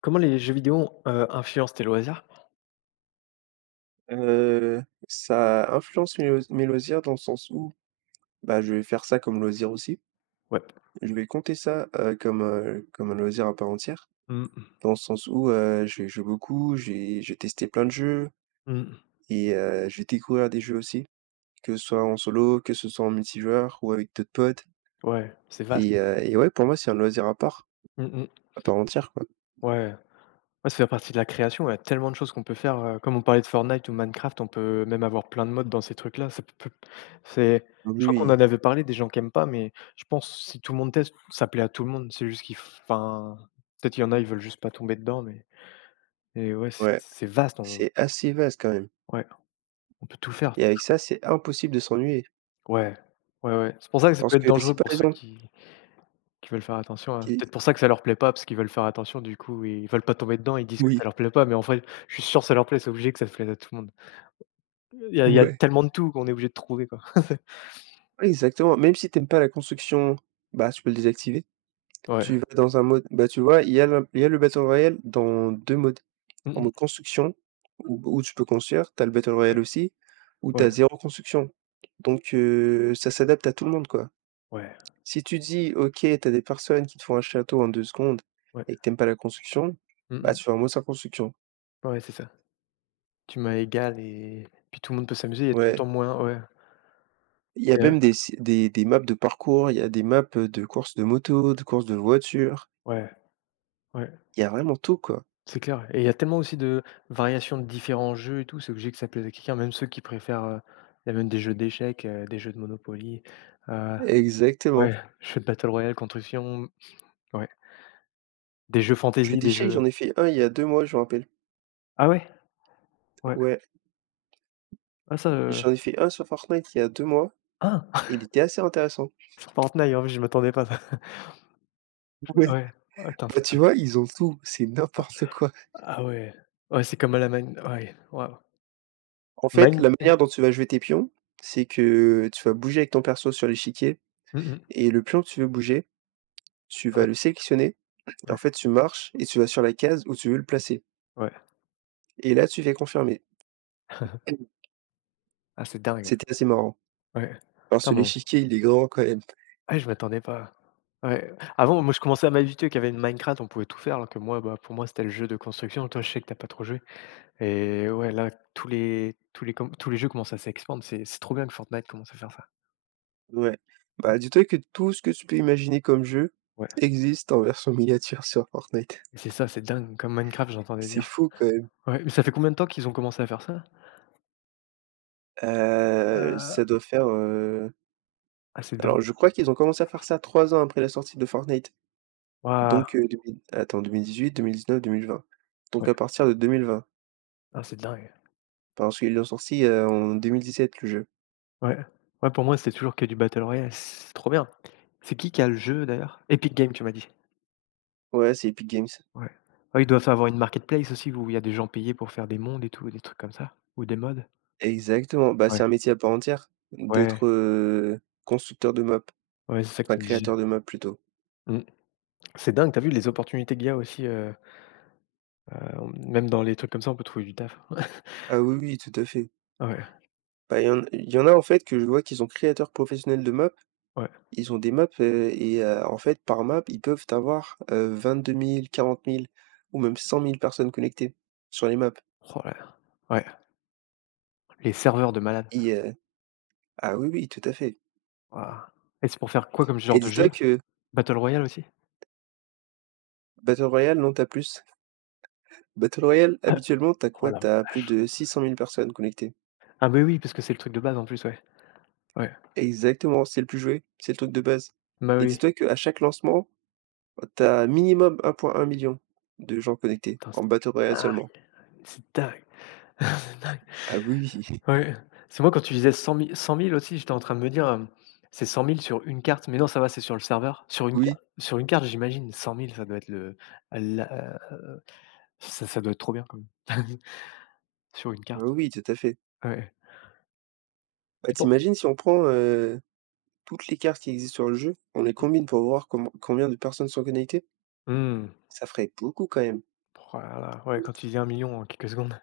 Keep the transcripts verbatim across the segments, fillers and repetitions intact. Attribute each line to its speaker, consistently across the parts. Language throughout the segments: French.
Speaker 1: Comment les jeux vidéo ont, influencent tes loisirs?
Speaker 2: Heu, Ça influence mes lois- mes loisirs dans le sens où, bah, je vais faire ça comme loisir aussi.
Speaker 1: Ouais.
Speaker 2: Je vais compter ça, heu, comme, heu, comme un loisir à part entière,
Speaker 1: Mmh mh.
Speaker 2: dans le sens où, heu, je joue beaucoup, j'ai j'ai testé plein de jeux
Speaker 1: Mmh.
Speaker 2: et heu, je vais découvrir des jeux aussi, que ce soit en solo, que ce soit en multijoueur ou avec d'autres potes
Speaker 1: Ouais, c'est vaste.
Speaker 2: et heu et ouais, pour moi, c'est un loisir à part,
Speaker 1: Mmh mh.
Speaker 2: à part entière, quoi.
Speaker 1: Ouais. Ouais, ça fait partie de la création, il y a tellement de choses qu'on peut faire, heu, comme on parlait de Fortnite ou Minecraft, on peut même avoir plein de modes dans ces trucs-là. Ça peut c'est Je crois qu'on
Speaker 2: Oui,
Speaker 1: en avait parlé, des gens qui aiment pas, mais je pense que si tout le monde teste, ça plaît à tout le monde. C'est juste qu'il f enfin, peut-être il y en a, ils veulent juste pas tomber dedans, mais et ouais, c'est
Speaker 2: ouais,
Speaker 1: c'est vaste, on
Speaker 2: c'est assez vaste quand même
Speaker 1: ouais, on peut tout faire.
Speaker 2: et avec ça, c'est impossible de s'ennuyer
Speaker 1: Ouais. Ouais, ouais. C'est pour ça que ça
Speaker 2: parce
Speaker 1: peut être
Speaker 2: que si
Speaker 1: dangereux
Speaker 2: par
Speaker 1: pour ceux
Speaker 2: exemple,
Speaker 1: qui Qui veulent faire attention. À
Speaker 2: qui
Speaker 1: peut-être pour ça que ça leur plaît pas, parce qu'ils veulent faire attention, du coup, ils veulent pas tomber dedans, ils disent que ça
Speaker 2: oui,
Speaker 1: leur plaît pas, mais en vrai, je suis sûr que ça leur plaît, c'est obligé que ça plaise à tout le monde. Il y a il y a
Speaker 2: ouais.
Speaker 1: tellement de tout qu'on est obligé de trouver, quoi.
Speaker 2: Exactement, même si t'aimes pas la construction, bah, tu peux le désactiver.
Speaker 1: Ouais.
Speaker 2: Tu vas dans un mode, bah, tu vois, il y a le il y a le Battle Royale dans deux modes.
Speaker 1: Mmh
Speaker 2: En
Speaker 1: mh.
Speaker 2: mode construction, où où tu peux construire, t'as le Battle
Speaker 1: Ouais,
Speaker 2: Royale aussi, où
Speaker 1: ouais,
Speaker 2: t'as zéro construction. Donc, heu, ça s'adapte à tout le monde, quoi.
Speaker 1: ouais,
Speaker 2: Si tu dis: «OK, t'as des personnes qui te font un château en deux secondes
Speaker 1: ouais.
Speaker 2: et que t'aimes pas la construction»,
Speaker 1: Mmh
Speaker 2: bah,
Speaker 1: mh.
Speaker 2: tu fais en mode sans construction.
Speaker 1: Ouais, c'est ça. Tu m'as égal, et puis tout le monde peut s'amuser, il y a tout le
Speaker 2: Ouais,
Speaker 1: temps moyen, ouais.
Speaker 2: il y a
Speaker 1: Il y a
Speaker 2: même des si des des maps de parcours, il y a des maps de courses de moto, de courses de voiture,
Speaker 1: ouais, ouais,
Speaker 2: il y a vraiment tout, quoi.
Speaker 1: c'est clair, ouais. Et il y a tellement aussi de variations de différents jeux et tout, c'est obligé que ça plaise à quelqu'un, même ceux qui préfèrent, heu, il y a même des jeux d'échecs, heu, des jeux de Monopoly, heu,
Speaker 2: Exactement.
Speaker 1: ouais, jeux de battle royale, construction. Ouais. Des jeux
Speaker 2: Je
Speaker 1: fantasy,
Speaker 2: dis
Speaker 1: des jeux
Speaker 2: j'en ai fait un il y a deux mois, je me rappelle.
Speaker 1: ah ouais? Ouais.
Speaker 2: Ouais,
Speaker 1: Ah ça, heu
Speaker 2: j'en ai fait un sur Fortnite il y a deux mois
Speaker 1: ah!
Speaker 2: et il était assez intéressant.
Speaker 1: Fortnite, en fait, je m'attendais pas à ça.
Speaker 2: Ouais,
Speaker 1: Ouais. Attends,
Speaker 2: bah,
Speaker 1: c'est pas
Speaker 2: tu vois, ils ont tout, c'est
Speaker 1: ah,
Speaker 2: n'importe quoi.
Speaker 1: ah ouais. Ouais, c'est comme à la mine, ouais, waouh.
Speaker 2: En fait,
Speaker 1: Mine
Speaker 2: la manière dont tu vas jouer tes pions, c'est que tu vas bouger avec ton perso sur l'échiquier
Speaker 1: mmh mh.
Speaker 2: et le pion que tu veux bouger, tu vas
Speaker 1: Ouais,
Speaker 2: le sélectionner, et en
Speaker 1: ouais,
Speaker 2: fait, tu marches et tu vas sur la case où tu veux le placer
Speaker 1: ouais.
Speaker 2: et là, tu fais confirmer.
Speaker 1: Ah, c'est dingue.
Speaker 2: C'était assez marrant
Speaker 1: Ouais.
Speaker 2: parce
Speaker 1: Putain,
Speaker 2: que
Speaker 1: mais on
Speaker 2: l'échiquier, il est grand quand même.
Speaker 1: ouais, je m'attendais pas. Ouais. Avant, moi, je commençais à m'habituer qu'il y qu'avec Minecraft, on pouvait tout faire, alors que moi, bah, pour moi, c'était le jeu de construction. Toi, je sais que tu as pas trop joué, et ouais, là, tous les tous les com tous les jeux commencent à s'expandre. C'est c'est trop bien que Fortnite commence à faire ça.
Speaker 2: Ouais. Bah, dis-toi que tout ce que tu peux imaginer comme jeu
Speaker 1: Ouais,
Speaker 2: existe en version miniature sur Fortnite.
Speaker 1: et c'est ça, c'est dingue. Comme Minecraft, j'entendais
Speaker 2: C'est
Speaker 1: dire.
Speaker 2: fou quand même.
Speaker 1: Ouais, mais ça fait combien de temps qu'ils ont commencé à faire ça?
Speaker 2: Heu,
Speaker 1: Heu
Speaker 2: ça doit faire, heu,
Speaker 1: Ah, c'est dingue.
Speaker 2: alors je crois qu'ils ont commencé à faire ça trois ans après la sortie de Fortnite.
Speaker 1: Waouh!
Speaker 2: Donc, heu, deux mille attends, deux mille dix-huit-deux mille dix-neuf-deux mille vingt. Donc
Speaker 1: Ouais,
Speaker 2: à partir de deux mille vingt,
Speaker 1: ah, c'est dingue.
Speaker 2: parce qu'ils l'ont sorti, heu, en deux mille dix-sept, le jeu.
Speaker 1: Ouais. Ouais, pour moi, c'était toujours que du battle royale. C'est trop bien. C'est qui qui a le jeu d'ailleurs? Epic Games, tu m'as dit?
Speaker 2: Ouais, c'est Epic Games.
Speaker 1: Ouais. Ouais, ils doivent avoir une marketplace aussi, où il y a des gens payés pour faire des mondes et tout, des trucs comme ça? Ou des mods?
Speaker 2: Exactement, bah, c'est
Speaker 1: Ouais,
Speaker 2: un métier à part entière
Speaker 1: ouais,
Speaker 2: d'être, heu, constructeur de map,
Speaker 1: ouais, c'est ça que
Speaker 2: enfin
Speaker 1: tu me disais.
Speaker 2: créateur de map plutôt.
Speaker 1: Mmh. C'est dingue, t'as vu les opportunités qu'il y a aussi, heu heu, même dans les trucs comme ça, on peut trouver du taf.
Speaker 2: Ah oui, oui, tout à fait.
Speaker 1: Ouais,
Speaker 2: Bah, il y en il y en a en fait que je vois qu'ils sont créateurs professionnels de maps.
Speaker 1: ouais.
Speaker 2: Ils ont des maps, heu et heu, en fait par map, ils peuvent avoir vingt deux mille, quarante mille ou même cent mille personnes connectées sur les maps,
Speaker 1: Oh là là. Ouais, les serveurs de malades.
Speaker 2: et heu ah oui, oui, tout à fait.
Speaker 1: Waouh. Et c'est pour faire quoi comme genre
Speaker 2: Et
Speaker 1: de
Speaker 2: dis-toi
Speaker 1: jeu?
Speaker 2: que
Speaker 1: Battle royale aussi?
Speaker 2: Battle Royale, non, t'as plus. Battle Royale,
Speaker 1: Ah,
Speaker 2: habituellement, t'as
Speaker 1: oh
Speaker 2: quoi?
Speaker 1: la
Speaker 2: T'as plus
Speaker 1: vache!
Speaker 2: de six cent mille personnes connectées.
Speaker 1: Ah beh, oui, parce que c'est le truc de base en plus, ouais. Ouais.
Speaker 2: Exactement, c'est le plus joué, c'est le truc de base,
Speaker 1: Bah,
Speaker 2: et
Speaker 1: oui.
Speaker 2: dis-toi qu'à chaque lancement, t'as minimum un minimum un million de gens connectés
Speaker 1: Putain,
Speaker 2: en Battle
Speaker 1: c'est
Speaker 2: Royale
Speaker 1: dingue,
Speaker 2: seulement.
Speaker 1: c'est dingue, c'est dingue.
Speaker 2: Ah oui,
Speaker 1: Ouais, c'est moi, quand tu disais cent mille- cent mille aussi, j'étais en train de me dire, hem, c'est cent mille sur une carte, mais non, ça va, c'est sur le serveur. Sur une
Speaker 2: oui.
Speaker 1: carte sur une carte, j'imagine cent mille, ça doit être le la ça ça doit être trop bien quand même. Sur une
Speaker 2: Ah
Speaker 1: carte.
Speaker 2: oui, tout à fait.
Speaker 1: Ouais.
Speaker 2: Bah,
Speaker 1: Tu penses
Speaker 2: t'imagines si on prend, heu, toutes les cartes qui existent sur le jeu, on les combine pour voir comb combien de personnes sont connectées?
Speaker 1: mmh.
Speaker 2: Ça ferait beaucoup quand même.
Speaker 1: Oh ouais, quand tu dis un million en quelques secondes.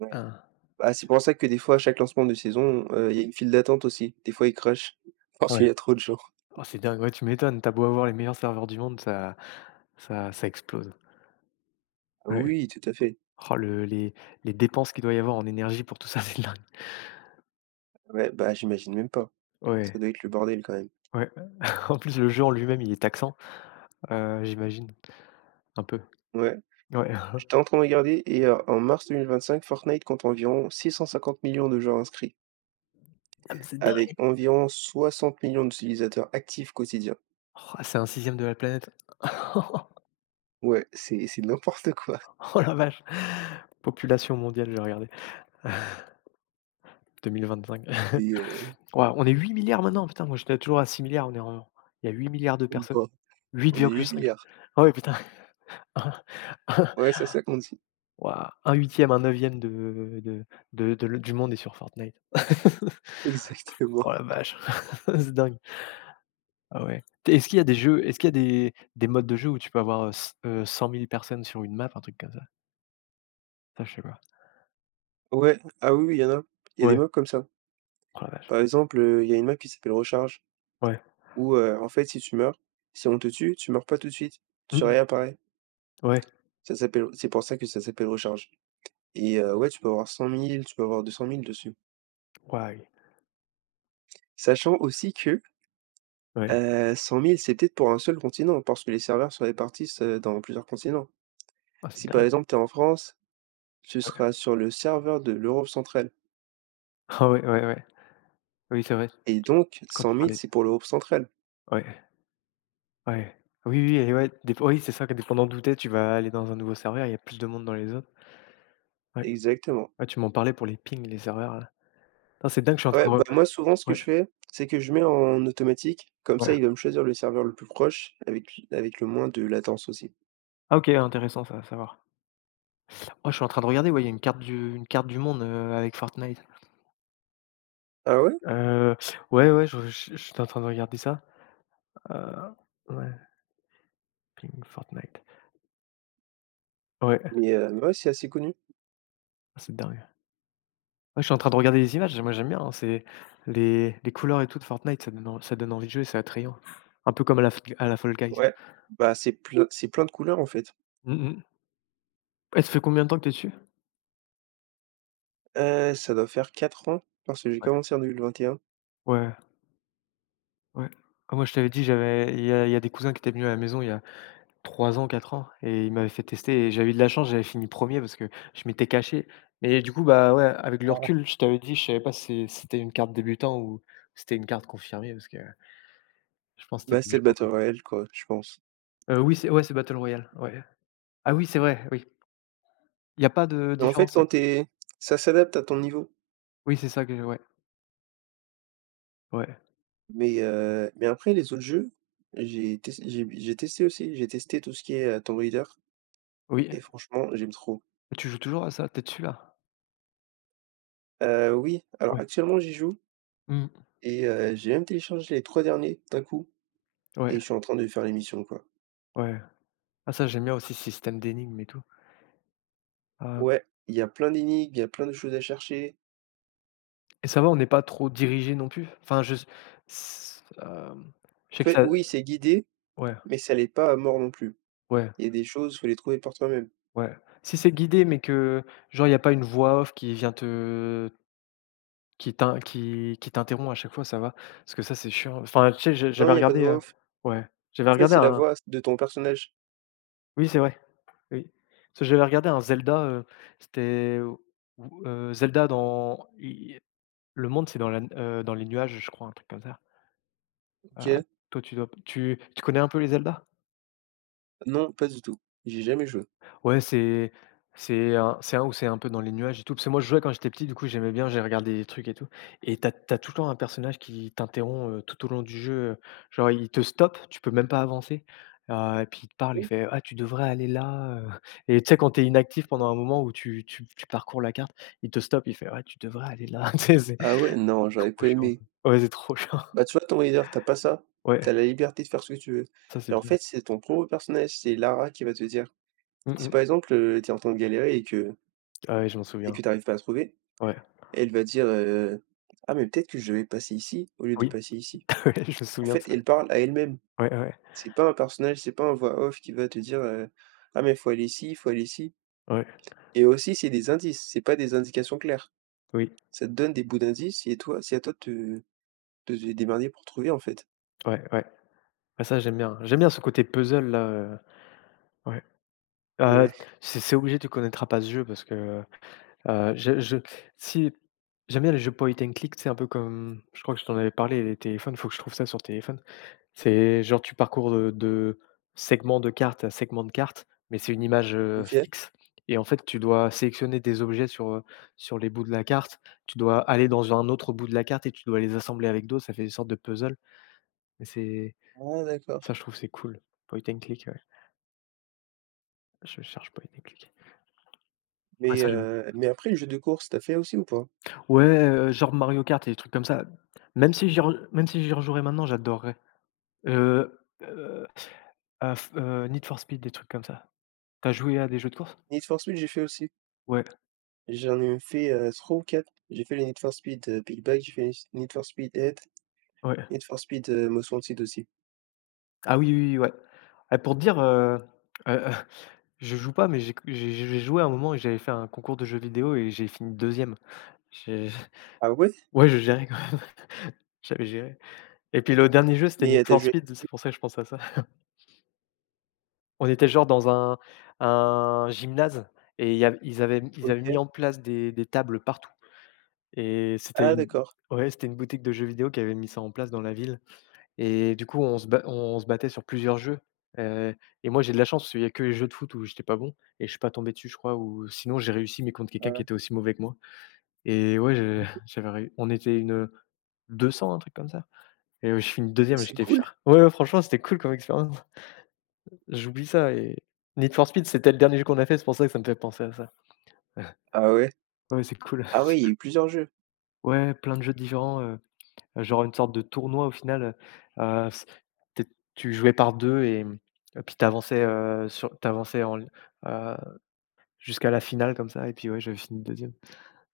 Speaker 2: Ouais.
Speaker 1: Hein.
Speaker 2: Bah, c'est pour ça que des fois, à chaque lancement de saison, heu, il y a une file d'attente aussi. Des fois, ils crashent parce qu'il
Speaker 1: Ouais.
Speaker 2: y a trop de gens.
Speaker 1: Oh, c'est dingue, ouais, tu m'étonnes, t'as beau avoir les meilleurs serveurs du monde, ça ça ça explose.
Speaker 2: Ah
Speaker 1: Ouais.
Speaker 2: Oui, tout à fait.
Speaker 1: Oh, le les les dépenses qu'il doit y avoir en énergie pour tout ça, c'est dingue.
Speaker 2: Ouais, bah, j'imagine même pas. Ça
Speaker 1: Ouais,
Speaker 2: doit être le bordel quand même.
Speaker 1: ouais. En plus, le jeu en lui-même, il est taxant, heu, j'imagine, un peu.
Speaker 2: Ouais.
Speaker 1: Ouais.
Speaker 2: J'étais en train de regarder et heu, en mars deux mille vingt-cinq, Fortnite compte environ six cent cinquante millions de joueurs inscrits,
Speaker 1: Ah mais c'est
Speaker 2: avec
Speaker 1: dingue!
Speaker 2: environ soixante millions d'utilisateurs actifs quotidiens.
Speaker 1: Oh, c'est un sixième de la planète.
Speaker 2: Ouais, c'est c'est n'importe quoi.
Speaker 1: Oh la vache! Population mondiale, j'ai regardé. Deux mille vingt-cinq.
Speaker 2: Les, heu,
Speaker 1: Waouh, on est huit milliards maintenant, putain, moi j'étais toujours à six milliards. On est en Il y a huit milliards
Speaker 2: les
Speaker 1: zéro zéro zéro zéro zéro zéro de personnes.
Speaker 2: grands, on est huit
Speaker 1: huit virgule cinq.
Speaker 2: milliards.
Speaker 1: Ah ouais, putain.
Speaker 2: Ouais, c'est ça qu'on dit.
Speaker 1: Waouh, un huitième, un neuvième de de de de du monde est sur Fortnite.
Speaker 2: Exactement.
Speaker 1: Oh la vache, c'est dingue. Ah ouais. T est-ce qu'il y a des jeux est-ce qu'il y a des des modes de jeu où tu peux avoir, heu, c heu, cent mille personnes sur une map, un truc comme ça? Ça, je sais pas.
Speaker 2: Ouais, ah oui, oui, il y en a. Il y a des
Speaker 1: Ouais.
Speaker 2: mobs comme ça.
Speaker 1: Oh la vache.
Speaker 2: Par exemple, heu, il y a une map qui s'appelle Recharge
Speaker 1: Ouais.
Speaker 2: où, heu, en fait, si tu meurs, si on te tue, tu meurs pas tout de suite,
Speaker 1: Mmh
Speaker 2: tu
Speaker 1: mh.
Speaker 2: réapparais.
Speaker 1: Ouais.
Speaker 2: Ça s'appelle c'est pour ça que ça s'appelle Recharge. Et heu, ouais, tu peux avoir cent mille, tu peux avoir deux cent mille dessus. Sachant aussi que,
Speaker 1: Ouais.
Speaker 2: heu, cent mille, c'est peut-être pour un seul continent parce que les serveurs se répartissent, heu, dans plusieurs continents.
Speaker 1: Ah, c'est
Speaker 2: Si, par
Speaker 1: dingue.
Speaker 2: exemple, tu es en France, tu
Speaker 1: Ouais.
Speaker 2: seras sur le serveur de l'Europe centrale.
Speaker 1: Ah ouais, ouais, ouais. Oui, c'est vrai.
Speaker 2: Et donc
Speaker 1: Quand
Speaker 2: cent
Speaker 1: tu
Speaker 2: mille,
Speaker 1: parlais
Speaker 2: c'est pour l'Europe centrale.
Speaker 1: ouais, ouais. Oui, oui et ouais, dép oui, c'est ça, que dépendant d'où tu es, tu vas aller dans un nouveau serveur, il y a plus de monde dans les autres. Ouais.
Speaker 2: Exactement.
Speaker 1: Ouais, tu m'en parlais pour les pings, les serveurs là. Putain, c'est dingue, je suis en train
Speaker 2: Ouais,
Speaker 1: de
Speaker 2: bah,
Speaker 1: re
Speaker 2: moi, souvent, ce que
Speaker 1: ouais,
Speaker 2: je fais, c'est que je mets en automatique. Comme ça,
Speaker 1: ouais.
Speaker 2: il va me choisir le serveur le plus proche, avec avec le moins de latence aussi.
Speaker 1: Ah OK, intéressant ça à savoir. Oh, je suis en train de regarder, ouais, il y a une carte du une carte du monde, heu, avec Fortnite.
Speaker 2: Ah ouais?
Speaker 1: Heu, ouais, ouais, je je j'étais en train de regarder ça. Heu, ouais, Ping Fortnite. Ouais, ah,
Speaker 2: Mais heu, mais ouais, c'est assez connu.
Speaker 1: c'est dingue. Ouais, je suis en train de regarder les images, moi j'aime bien, hein, c'est les les couleurs et tout de Fortnite, ça donne en ça donne envie de jouer, c'est attrayant. Un peu comme à la F à la Fall Guys.
Speaker 2: Ouais. Bah, c'est plein c'est plein de couleurs, en fait.
Speaker 1: Mmh mh. Eh, ça fait combien de temps que t'es es dessus?
Speaker 2: Heu, ça doit faire quatre ans parce que j'ai
Speaker 1: Ouais.
Speaker 2: commencé en deux mille vingt et un.
Speaker 1: Ouais, ouais. Ah moi je t'avais dit, j'avais il y a il y a des cousins qui étaient venus à la maison il y a trois ans, quatre ans, et il m'avait fait tester et j'avais eu de la chance, j'avais fini premier parce que je m'étais caché. Mais du coup, bah, ouais, avec le recul, je t'avais dit, je savais pas si c'était une carte débutant ou c'était une carte confirmée, parce que je pense que
Speaker 2: Bah,
Speaker 1: c'était
Speaker 2: c'était le
Speaker 1: débutant,
Speaker 2: Battle
Speaker 1: quoi.
Speaker 2: Royale, quoi, je pense.
Speaker 1: Heu, oui, c'est ouais, c'est battle royale, ouais. Ah oui, c'est vrai, oui. Il y a pas de
Speaker 2: Mais en fait,
Speaker 1: différence
Speaker 2: quand
Speaker 1: entre.
Speaker 2: t'es, ça s'adapte à ton niveau.
Speaker 1: Oui, c'est ça, que ouais, ouais,
Speaker 2: Mais heu, mais après les autres jeux, j'ai tes j'ai j'ai testé aussi. J'ai testé tout ce qui est, heu, Tomb Raider.
Speaker 1: oui.
Speaker 2: Et franchement, j'aime trop.
Speaker 1: Tu joues toujours à ça? T'es dessus, là?
Speaker 2: Heu, oui, alors
Speaker 1: Ouais.
Speaker 2: actuellement, j'y joue
Speaker 1: Mmh.
Speaker 2: et heu, j'ai même téléchargé les trois derniers d'un coup
Speaker 1: Ouais,
Speaker 2: et je suis en train de faire les missions, quoi.
Speaker 1: ouais. Ah ça, j'aime bien aussi ce système d'énigmes et tout. Heu
Speaker 2: Ouais, il y a plein d'énigmes, il y a plein de choses à chercher.
Speaker 1: et ça va, on n'est pas trop dirigé non plus? Enfin, je s hem,
Speaker 2: En
Speaker 1: je sais que
Speaker 2: fait,
Speaker 1: ça.
Speaker 2: oui, c'est guidé,
Speaker 1: Ouais,
Speaker 2: mais ça l'est pas à mort non plus.
Speaker 1: ouais,
Speaker 2: Il y a des choses, faut les trouver par toi-même.
Speaker 1: ouais. Si c'est guidé, mais que genre il y a pas une voix off qui vient te qui t'in qui qui t'interrompt à chaque fois, ça va? Parce que ça, c'est chiant. Enfin, tu sais, je
Speaker 2: Non,
Speaker 1: j'avais
Speaker 2: il n'y a pas de
Speaker 1: regardé,
Speaker 2: voix
Speaker 1: heu
Speaker 2: off.
Speaker 1: ouais,
Speaker 2: En
Speaker 1: j'avais
Speaker 2: fait,
Speaker 1: regardé
Speaker 2: c'est la
Speaker 1: un
Speaker 2: voix de ton personnage.
Speaker 1: oui, c'est vrai, oui. Parce que j'avais regardé un Zelda, heu, c'était ou ou, heu, Zelda dans i le monde, c'est dans la heu, dans les nuages, je crois, un truc comme ça. Heu,
Speaker 2: OK.
Speaker 1: toi, tu dois tu tu connais un peu les Zelda?
Speaker 2: Non, pas du tout. J'ai jamais joué.
Speaker 1: Ouais, c'est c'est un c'est un où c'est un peu dans les nuages et tout. Parce que moi, je jouais quand j'étais petit, du coup, j'aimais bien, j'ai regardé des trucs et tout. Et t'as t'as tout le temps un personnage qui t'interrompt, heu, tout au long du jeu, heu, genre il te stoppe, tu peux même pas avancer, heu et puis il te parle, il fait: «Ah, tu devrais aller là, heu» et tu sais, quand t'es inactif pendant un moment où tu tu tu parcours la carte, il te stoppe, il fait: «Ouais, tu devrais aller là». Tu sais, c'est
Speaker 2: Ah ouais? Non, j'aurais
Speaker 1: trop
Speaker 2: pas
Speaker 1: chiant ça.
Speaker 2: aimé.
Speaker 1: Ouais, c'est trop chiant.
Speaker 2: Bah, tu vois, ton Raider, t'as pas ça.
Speaker 1: Ouais,
Speaker 2: T'as la liberté de faire ce que tu veux
Speaker 1: ça, c'est
Speaker 2: et en
Speaker 1: bien.
Speaker 2: fait, c'est ton propre personnage, c'est Lara qui va te dire.
Speaker 1: Mmh
Speaker 2: Si
Speaker 1: mh.
Speaker 2: par exemple, heu, t'es en train de galérer et que
Speaker 1: Ah ouais, je m'en
Speaker 2: et
Speaker 1: souviens.
Speaker 2: que t'arrives pas à trouver,
Speaker 1: Ouais.
Speaker 2: elle va dire, heu: «Ah mais peut-être que je vais passer ici au lieu de
Speaker 1: Oui,
Speaker 2: passer ici».
Speaker 1: ouais, je me
Speaker 2: En
Speaker 1: souviens de
Speaker 2: fait,
Speaker 1: ça.
Speaker 2: elle parle à elle-même.
Speaker 1: Ouais, ouais,
Speaker 2: C'est pas un personnage, c'est pas un voix off qui va te dire, heu: «Ah mais faut aller ici, faut aller ici».
Speaker 1: ouais.
Speaker 2: Et aussi c'est des indices, c'est pas des indications claires.
Speaker 1: Oui.
Speaker 2: Ça te donne des bouts d'indices et toi c'est à toi de te de te démerder pour trouver, en fait.
Speaker 1: Ouais, ouais. Ah ça, j'aime bien. J'aime bien ce côté puzzle là, heu, ouais. Heu,
Speaker 2: Ouais,
Speaker 1: c'est c'est obligé, tu connaîtras pas ce jeu, parce que, heu, je je si, j'aime bien les jeux point and click, c'est un peu comme, je crois que je t'en avais parlé, les téléphones, faut que je trouve ça sur téléphone. C'est genre tu parcours, heu, de segment de carte à segment de carte, mais c'est une image, heu,
Speaker 2: OK.
Speaker 1: fixe, et en fait, tu dois sélectionner des objets sur, heu, sur les bouts de la carte. Tu dois aller dans un autre bout de la carte et tu dois les assembler avec d'autres. Ça fait une sorte de puzzle. Mais c'est
Speaker 2: Ah d'accord.
Speaker 1: ça, je trouve, c'est cool. Point and click, ouais. Je cherche Point& and Click. Ouais,
Speaker 2: Mais
Speaker 1: ça j'aime.
Speaker 2: heu, mais après le jeu de course, t'as fait aussi ou pas?
Speaker 1: Ouais, heu, genre Mario Kart et des trucs comme ça. Même si j'y re même si j'y rejouerais maintenant, j'adorerais. Heu heu heu, f heu, Need for Speed, des trucs comme ça. Tu as joué à des jeux de course?
Speaker 2: Need for Speed, j'ai fait aussi.
Speaker 1: Ouais,
Speaker 2: J'en ai fait, heu, trois ou quatre. J'ai fait les Need for Speed, heu, Big Bang, j'ai fait s Need for Speed Head
Speaker 1: ouais.
Speaker 2: Need for Speed, heu, Most Wanted aussi.
Speaker 1: Ah oui, oui, oui, ouais. Ah, pour te dire, heu heu, heu, je joue pas, mais j'ai q j'ai j'ai joué à un moment et j'avais fait un concours de jeux vidéo et j'ai fini deuxième. J'ai
Speaker 2: Ah ouais?
Speaker 1: ouais, je gérais quand même, j'avais géré. Et puis le dernier jeu, c'était
Speaker 2: Mais,
Speaker 1: Need
Speaker 2: heu, tu
Speaker 1: for
Speaker 2: joué?
Speaker 1: Speed, c'est pour ça que je pense à ça. On était genre dans un un gymnase et il y av ils avaient ils avaient mis
Speaker 2: OK.
Speaker 1: en place des des tables partout et c'était
Speaker 2: Ah
Speaker 1: une
Speaker 2: d'accord.
Speaker 1: ouais, c'était une boutique de jeux vidéo qui avait mis ça en place dans la ville et du coup, on se ba on se battait sur plusieurs jeux, heu et moi, j'ai de la chance parce qu'il y a que les jeux de foot où j'étais pas bon et je suis pas tombé dessus, je crois, ou sinon j'ai réussi, mais contre
Speaker 2: Ouais,
Speaker 1: quelqu'un qui
Speaker 2: ouais.
Speaker 1: était aussi mauvais que moi et ouais, je j'avais réu on était une, heu, deux cents, un truc comme ça et euh, je finis deuxième,
Speaker 2: C'est
Speaker 1: j'étais
Speaker 2: cool.
Speaker 1: fier. Ouais, ouais, franchement, c'était cool comme expérience. J'oublie ça et Need for Speed, c'était le dernier jeu qu'on a fait, c'est pour ça que ça me fait penser à ça.
Speaker 2: Ah ouais.
Speaker 1: Ouais, c'est cool.
Speaker 2: Ah ouais, il y a eu plusieurs jeux.
Speaker 1: Ouais, plein de jeux différents, heu, euh, genre une sorte de tournoi au final, heu, heu, s tu é tu jouais par deux et mmh, et puis tu avançais, heu, sur tu avançais en l heu, jusqu'à la finale comme ça et puis ouais, j'avais fini deuxième.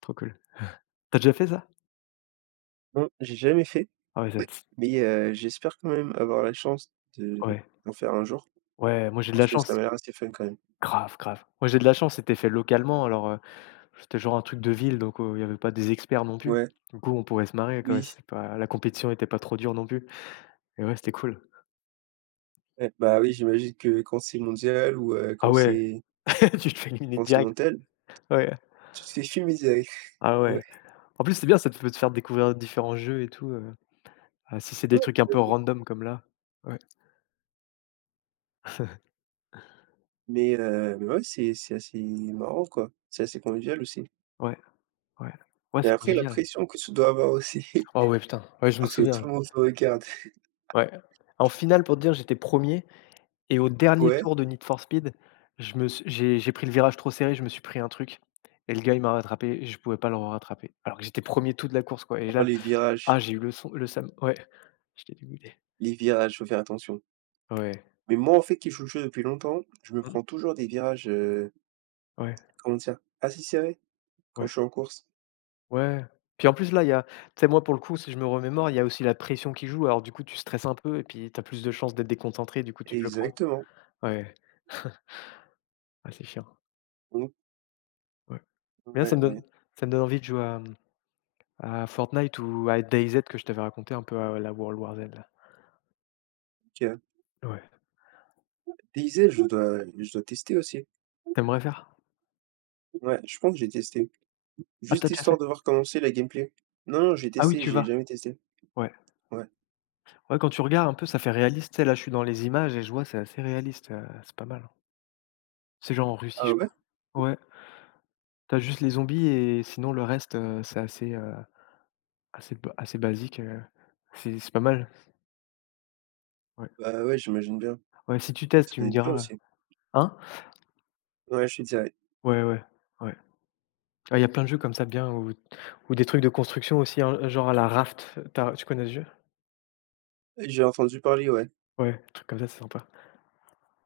Speaker 1: Trop cool. Tu as déjà fait ça?
Speaker 2: Non, j'ai jamais fait,
Speaker 1: Ah ouais, ça t
Speaker 2: mais, heu, j'espère quand même avoir la chance de
Speaker 1: ouais,
Speaker 2: d'en faire un jour,
Speaker 1: ouais, moi j'ai de
Speaker 2: parce
Speaker 1: la
Speaker 2: que ça
Speaker 1: chance.
Speaker 2: m'a l'air assez fun quand même.
Speaker 1: Grave, grave. Moi j'ai de la chance, c'était fait localement alors, heu c'était genre un truc de ville, donc heu, il y avait pas des experts non plus.
Speaker 2: Ouais,
Speaker 1: Du coup, on pourrait se marrer quoi,
Speaker 2: oui,
Speaker 1: c'est pas la compétition était pas trop dure non plus et ouais, c'était cool.
Speaker 2: ouais, bah oui, j'imagine que quand c'est mondial ou, heu,
Speaker 1: Ah
Speaker 2: quand
Speaker 1: ouais,
Speaker 2: c'est
Speaker 1: tu te fais éliminer direct.
Speaker 2: continental,
Speaker 1: Ouais.
Speaker 2: tu te fais fumiser avec.
Speaker 1: Ah ouais.
Speaker 2: Ouais.
Speaker 1: En plus, c'est bien, ça te peut te faire découvrir différents jeux et tout, heu, ah si c'est des
Speaker 2: Ouais.
Speaker 1: trucs un peu random comme là. Ouais,
Speaker 2: Mais heu, mais ouais, c'est c'est assez marrant, quoi. C'est assez convivial aussi.
Speaker 1: ouais, ouais. Ouais,
Speaker 2: Mais
Speaker 1: c'est
Speaker 2: après, la
Speaker 1: convivial.
Speaker 2: pression que tu dois avoir aussi,
Speaker 1: Ah ouais, putain, ouais, je me
Speaker 2: parce que tout
Speaker 1: souviens.
Speaker 2: le monde te regarde.
Speaker 1: Ouais. En finale, pour te dire, j'étais premier. Et au dernier
Speaker 2: Ouais,
Speaker 1: tour de Need for Speed, je me suis j'ai j'ai pris le virage trop serré, je me suis pris un truc et le gars, il m'a rattrapé et je pouvais pas le rattraper. Alors que j'étais premier tout de la course, quoi, et
Speaker 2: oh
Speaker 1: là,
Speaker 2: les
Speaker 1: ah,
Speaker 2: virages,
Speaker 1: j'ai eu le son le sam ouais, j'étais dégoûté.
Speaker 2: les virages, faut faire attention.
Speaker 1: Ouais.
Speaker 2: Mais moi, en fait, qui joue le jeu depuis longtemps, je me
Speaker 1: Mmh.
Speaker 2: prends toujours des virages, heu,
Speaker 1: Ouais,
Speaker 2: comment dire? Assez serrés quand
Speaker 1: ouais,
Speaker 2: je suis en course.
Speaker 1: ouais. Puis en plus, là, il y a tu sais, moi, pour le coup, si je me remémore, il y a aussi la pression qui joue. Alors du coup, tu stresses un peu et puis tu as plus de chances d'être déconcentré, du coup, tu te le prends.
Speaker 2: Exactement.
Speaker 1: Ouais, ah, c'est chiant,
Speaker 2: Mmh.
Speaker 1: ouais. Mais là,
Speaker 2: Ouais,
Speaker 1: ça me donne
Speaker 2: ouais,
Speaker 1: ça me donne envie de jouer à, mmh, à Fortnite ou à DayZ que je t'avais raconté un peu, à la World War Z, là.
Speaker 2: nickel.
Speaker 1: Ouais.
Speaker 2: Diesel, je dois je dois tester aussi.
Speaker 1: T'aimerais faire?
Speaker 2: Ouais, je pense que j'ai testé.
Speaker 1: Ah, t'as
Speaker 2: Juste
Speaker 1: déjà
Speaker 2: histoire
Speaker 1: fait?
Speaker 2: de voir comment c'est la gameplay. Non, non, j'ai
Speaker 1: Ah oui,
Speaker 2: testé,
Speaker 1: tu
Speaker 2: j'ai
Speaker 1: vas?
Speaker 2: jamais testé.
Speaker 1: Ouais.
Speaker 2: Ouais.
Speaker 1: Ouais, quand tu regardes un peu, ça fait réaliste, tu sais, là, je suis dans les images et je vois, c'est assez réaliste, heu, c'est pas mal, hein. C'est genre en Russie,
Speaker 2: Ah
Speaker 1: je
Speaker 2: ouais?
Speaker 1: crois. Ouais. T'as juste les zombies et sinon le reste, heu, c'est assez, heu, assez b assez basique, heu, c'est c'est pas mal. Ouais.
Speaker 2: Bah ouais, j'imagine bien.
Speaker 1: Ouais, si tu testes,
Speaker 2: Ça
Speaker 1: tu
Speaker 2: doit
Speaker 1: me
Speaker 2: être bien
Speaker 1: diras, ouais,
Speaker 2: aussi.
Speaker 1: hein?
Speaker 2: Ouais, je suis direct.
Speaker 1: Ouais, ouais, ouais. Ah, il y a plein de jeux comme ça bien, ou ou des trucs de construction aussi, hein, genre à la Raft. T'as, tu connais ce jeu?
Speaker 2: J'ai entendu parler, ouais.
Speaker 1: Ouais, truc comme ça, c'est sympa.